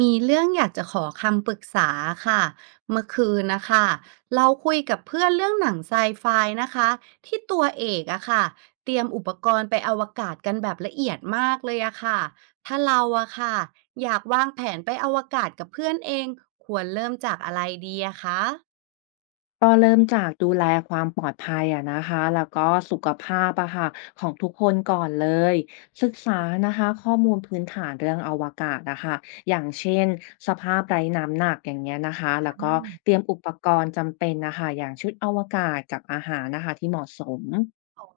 มีเรื่องอยากจะขอคำปรึกษาค่ะเมื่อคืนนะคะเราคุยกับเพื่อนเรื่องหนังไซไฟนะคะที่ตัวเอกอะค่ะเตรียมอุปกรณ์ไปอวกาศกันแบบละเอียดมากเลยอะค่ะถ้าเราอะค่ะอยากวางแผนไปอวกาศกับเพื่อนเองควรเริ่มจากอะไรดีอะคะก็เริ่มจากดูแลความปลอดภัยอะนะคะแล้วก็สุขภาพอะค่ะของทุกคนก่อนเลยศึกษานะคะข้อมูลพื้นฐานเรื่องอวกาศนะคะอย่างเช่นสภาพไร้น้ำหนักอย่างเงี้ยนะคะแล้วก็เตรียมอุปกรณ์จำเป็นนะคะอย่างชุดอวกาศกับอาหารนะคะที่เหมาะสม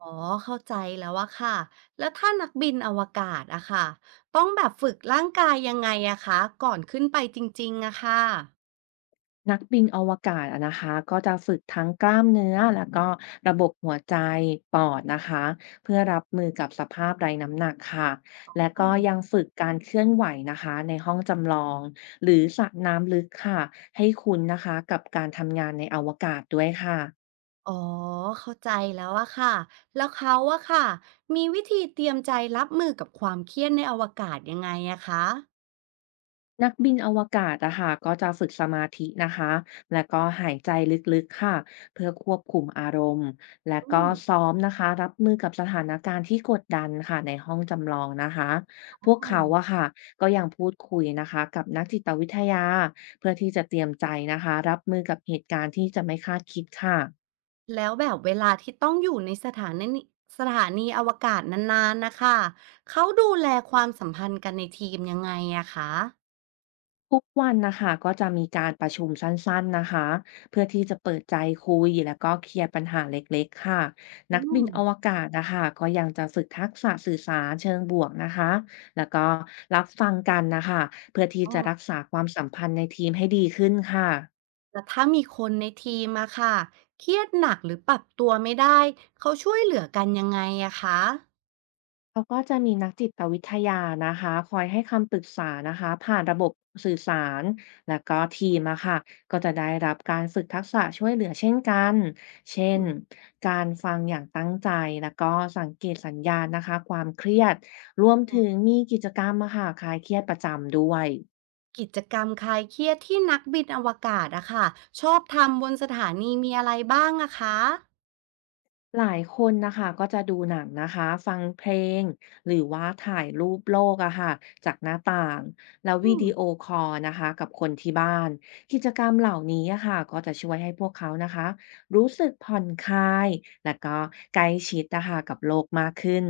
อ๋อเข้าใจแล้วอะค่ะแล้วถ้านักบินอวกาศอะค่ะต้องแบบฝึกร่างกายยังไงอะคะก่อนขึ้นไปจริงๆอะค่ะ นักบินอวกาศอะนะคะก็จะฝึกทั้งกล้ามเนื้อแล้วก็ระบบหัวใจปอดนะคะเพื่อรับมือกับสภาพไร้น้ำหนักค่ะและก็ยังฝึกการเคลื่อนไหวนะคะในห้องจำลองหรือสระน้ำลึกค่ะให้คุ้นนะคะกับการทำงานในอวกาศด้วยค่ะ อ๋อเข้าใจแล้วอะค่ะแล้วเขาอะค่ะมีวิธีเตรียมใจรับมือกับความเครียดในอวกาศยังไงอะคะนักบินอวกาศอะค่ะก็จะฝึกสมาธินะคะและก็หายใจลึกๆค่ะเพื่อควบคุมอารมณ์และอืก็มซ้อมนะคะรับมือกับสถานการณ์ที่กดดันค่ะในห้องจำลองนะคะพวกค่ะเขาอะค่ะก็ยังพูดคุยนะคะกับนักจิตวิทยาเพื่อที่จะเตรียมใจนะคะรับมือกับเหตุการณ์ที่จะไม่คาดคิดค่ะ แล้วแบบเวลาที่ต้องอยู่ในสถานีอวกาศนานๆนะคะเขาดูแลความสัมพันธ์กันในทีมยังไงอะคะทุกวันนะคะก็จะมีการประชุมสั้นๆนะคะเพื่อที่จะเปิดใจคุยแล้วก็เคลียร์ปัญหาเล็กๆค่ะอืนักบินมอวกาศนะคะก็ยังจะฝึกทักษะสื่อสารเชิงบวกนะคะแล้วก็รับฟังกันนะคะเพื่อที่อ๋อจะรักษาความสัมพันธ์ในทีมให้ดีขึ้นค่ะ แล้วถ้ามีคนในทีมอะค่ะเครียดหนักหรือปรับตัวไม่ได้เขาช่วยเหลือกันยังไงอะคะเขาก็จะมีนักจิตวิทยานะคะคอยให้คำปรึกษานะคะผ่านระบบสื่อสารและก็ทีมอะค่ะก็จะได้รับการฝึกทักษะช่วยเหลือเช่นกันเช่นอืม การฟังอย่างตั้งใจแล้วก็สังเกตสัญญาณนะคะความเครียดรวมถึงมีกิจกรรมอะค่ะคลายเครียดประจำด้วย กิจกรรมคลายเครียดที่นักบินอวกาศอะค่ะชอบทำบนสถานีมีอะไรบ้างอะคะหลายคนนะคะก็จะดูหนังนะคะฟังเพลงหรือว่าถ่ายรูปโลกอะค่ะจากหน้าต่างแล้วอืวิมดีโอคอลนะคะกับคนที่บ้านกิจกรรมเหล่านี้อะค่ะก็จะช่วยให้พวกเขานะคะรู้สึกผ่อนคลายและก็ใกล้ชิดนะคะกับโลกมากขึ้น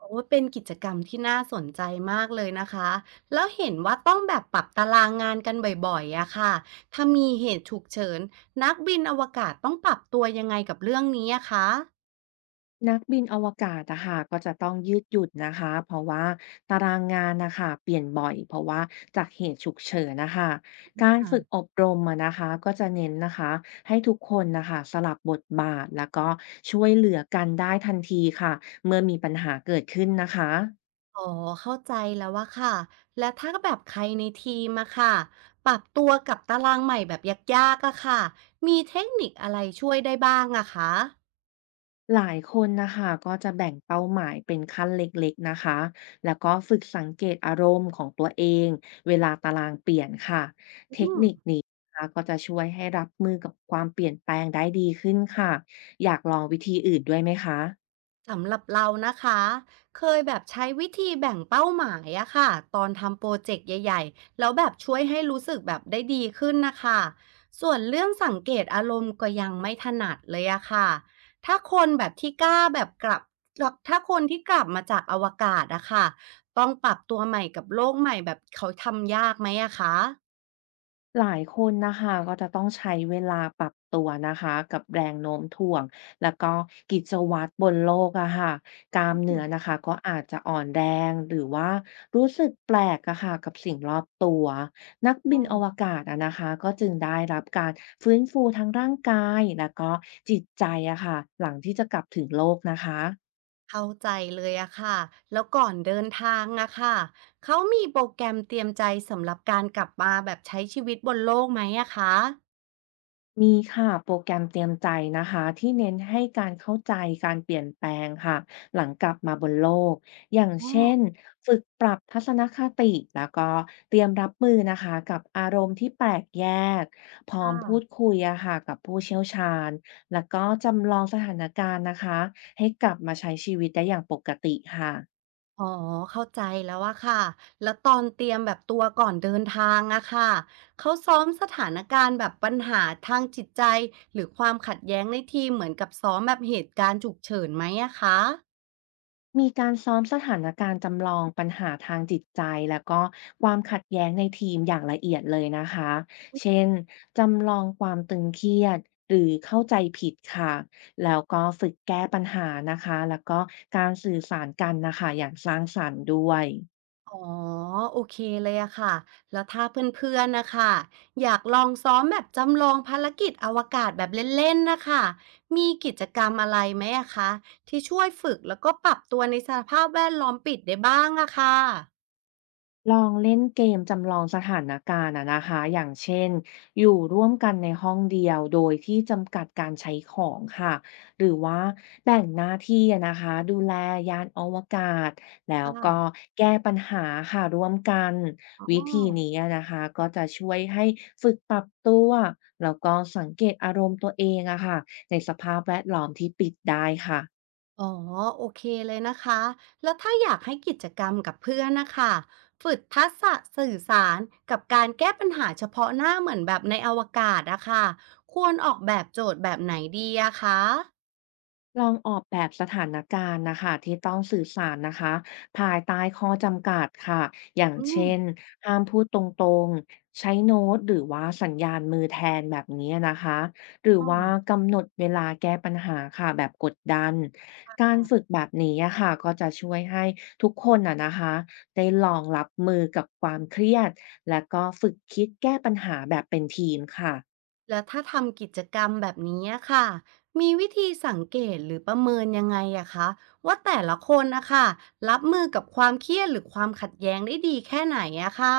โอ้เป็นกิจกรรมที่น่าสนใจมากเลยนะคะแล้วเห็นว่าต้องแบบปรับตารางงานกันบ่อยๆอะค่ะถ้ามีเหตุฉุกเฉินนักบินอวกาศต้องปรับตัวยังไงกับเรื่องนี้อะคะนักบินอวกาศอะค่ะก็จะต้องยืดหยุ่นนะคะเพราะว่าตารางงานนะคะเปลี่ยนบ่อยเพราะว่าจากเหตุฉุกเฉินนะคะอการฝึก่ะอบรมอะนะคะก็จะเน้นนะคะให้ทุกคนนะคะสลับบทบาทแล้วก็ช่วยเหลือกันได้ทันทีค่ะเมื่อมีปัญหาเกิดขึ้นนะคะ อ๋อเข้าใจแล้วว่าค่ะและถ้าแบบใครในทีมอะค่ะปรับตัวกับตารางใหม่แบบยากๆอะค่ะมีเทคนิคอะไรช่วยได้บ้างอะคะ หลายคนนะคะก็จะแบ่งเป้าหมายเป็นขั้นเล็กๆนะคะแล้วก็ฝึกสังเกตอารมณ์ของตัวเองเวลาตารางเปลี่ยนค่ะเทอืคมนิคนี้นะคะก็จะช่วยให้รับมือกับความเปลี่ยนแปลงได้ดีขึ้นค่ะอยากลองวิธีอื่นด้วยไหมคะ สำหรับเรานะคะเคยแบบใช้วิธีแบ่งเป้าหมายอะค่ะตอนทำโปรเจกต์ใหญ่ๆแล้วแบบช่วยให้รู้สึกแบบได้ดีขึ้นนะคะส่วนเรื่องสังเกตอารมณ์ก็ยังไม่ถนัดเลยอะค่ะถ้าคนแบบที่กล้าแบบกลับถ้าคนที่กลับมาจากอวกาศอะค่ะต้องปรับตัวใหม่กับโลกใหม่แบบเขาทำยากไหมอะคะหลายคนนะคะก็จะต้องใช้เวลาปรับตัวนะคะกับแรงโน้มถ่วงแล้วก็กิจวัตรบนโลกอะค่ะกล้ามเนื้อนะคะก็อาจจะอ่อนแรงหรือว่ารู้สึกแปลกอะค่ะกับสิ่งรอบตัวนักอืบินอม วกาศอะนะคะก็จึงได้รับการฟื้นฟูทั้งร่างกายแล้วก็จิตใจอะค่ะหลังที่จะกลับถึงโลกนะคะ เข้าใจเลยอะค่ะ แล้วก่อนเดินทางอะค่ะเขามีโปรแกรมเตรียมใจสำหรับการกลับมาแบบใช้ชีวิตบนโลกไหมอะคะ มีค่ะโปรแกรมเตรียมใจนะคะที่เน้นให้การเข้าใจการเปลี่ยนแปลงค่ะหลังกลับมาบนโลกอย่างอ๋อเช่นฝึกปรับทัศนคติแล้วก็เตรียมรับมือนะคะกับอารมณ์ที่แปลกแยกพคร้อมพูด่ะคุยอะค่ะกับผู้เชี่ยวชาญแล้วก็จำลองสถานการณ์นะคะให้กลับมาใช้ชีวิตได้อย่างปกติค่ะ อ๋อเข้าใจแล้วอะค่ะแล้วตอนเตรียมแบบตัวก่อนเดินทางอะค่ะเขาซ้อมสถานการณ์แบบปัญหาทางจิตใจหรือความขัดแย้งในทีมเหมือนกับซ้อมแบบเหตุการณ์ฉุกเฉินไหมอะคะ มีการซ้อมสถานการณ์จำลองปัญหาทางจิตใจแล้วก็ความขัดแย้งในทีมอย่างละเอียดเลยนะคะ เช่น จำลองความตึงเครียดหรือเข้าใจผิดค่ะ แล้วก็ฝึกแก้ปัญหานะคะ แล้วก็การสื่อสารกันนะคะ อย่างสร้างสรรค์ด้วย อ๋อโอเคเลยอะค่ะแล้วถ้าเพื่อนๆนะคะอยากลองซ้อมแบบจำลองภารกิจอวกาศแบบเล่นๆนะคะมีกิจกรรมอะไรไหมอะคะที่ช่วยฝึกแล้วก็ปรับตัวในสภาพแวดล้อมปิดได้บ้างอะค่ะลองเล่นเกมจำลองสถานการณ์อะนะคะอย่างเช่นอยู่ร่วมกันในห้องเดียวโดยที่จำกัดการใช้ของค่ะหรือว่าแบ่งหน้าที่อะนะคะดูแลยานอวกาศแล้วก็ค่ะแก้ปัญหาค่ะร่วมกันอ๋อวิธีนี้อะนะคะก็จะช่วยให้ฝึกปรับตัวแล้วก็สังเกตอารมณ์ตัวเองอะค่ะในสภาพแวดล้อมที่ปิดได้ค่ะ อ๋อโอเคเลยนะคะแล้วถ้าอยากให้กิจกรรมกับเพื่อนนะคะฝึกทักษะสื่อสารกับการแก้ปัญหาเฉพาะหน้าเหมือนแบบในอวกาศอะค่ะควรออกแบบโจทย์แบบไหนดีอะคะ ลองออกแบบสถานการณ์นะคะที่ต้องสื่อสารนะคะภายใต้ข้อจำกัดค่ะอย่างอืมเช่นห้ามพูดตรงๆใช้โน้ตหรือว่าสัญญาณมือแทนแบบนี้นะคะหรืออ้อว่ากำหนดเวลาแก้ปัญหาค่ะแบบกดดันการฝึกแบบนี้อะค่ะก็จะช่วยให้ทุกคนอ่ะนะคะได้ลองรับมือกับความเครียดและก็ฝึกคิดแก้ปัญหาแบบเป็นทีมค่ะ แล้วถ้าทำกิจกรรมแบบนี้อะค่ะมีวิธีสังเกตหรือประเมินยังไงอะคะว่าแต่ละคนนะคะรับมือกับความเครียดหรือความขัดแย้งได้ดีแค่ไหนอะค่ะ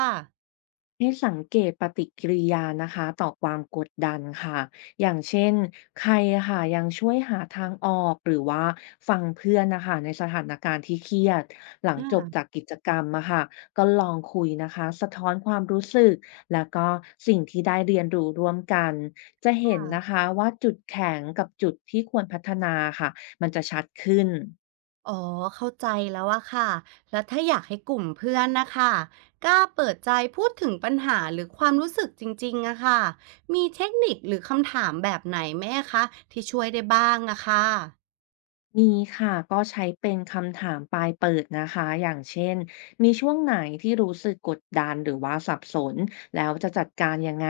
ให้สังเกตปฏิกิริยานะคะต่อความกดดันค่ะอย่างเช่นใครอะค่ะยังช่วยหาทางออกหรือว่าฟังเพื่อนนะคะในสถานการณ์ที่เครียดหลังจบจาอากกิจกรรมอะค่ะก็ลองคุยนะคะสะท้อนความรู้สึกแล้วก็สิ่งที่ได้เรียนรู้ร่วมกันจะเห็นค่ะนะคะว่าจุดแข็งกับจุดที่ควรพัฒนาค่ะมันจะชัดขึ้น อ๋อเข้าใจแล้วอะค่ะแล้วถ้าอยากให้กลุ่มเพื่อนนะคะกล้าเปิดใจพูดถึงปัญหาหรือความรู้สึกจริงๆอะค่ะมีเทคนิคหรือคำถามแบบไหนไหมอะคะที่ช่วยได้บ้างอะค่ะ มีค่ะก็ใช้เป็นคำถามปลายเปิดนะคะอย่างเช่นมีช่วงไหนที่รู้สึกกดดันหรือว่าสับสนแล้วจะจัดการยังไง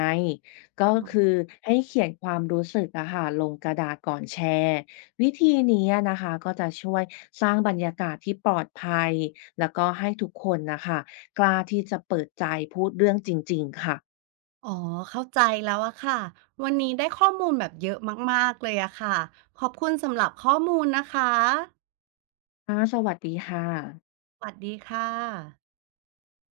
ก็คือให้เขียนความรู้สึกอะค่ะลงกระดาษก่อนแชร์วิธีนี้นะคะก็จะช่วยสร้างบรรยากาศที่ปลอดภัยแล้วก็ให้ทุกคนนะคะกล้าที่จะเปิดใจพูดเรื่องจริงๆค่ะอ๋อเข้าใจแล้วอะค่ะวันนี้ได้ข้อมูลแบบเยอะมากๆเลยอะค่ะขอบคุณสำหรับข้อมูลนะคะค่ะสวัสดีค่ะสวัสดีค่ะ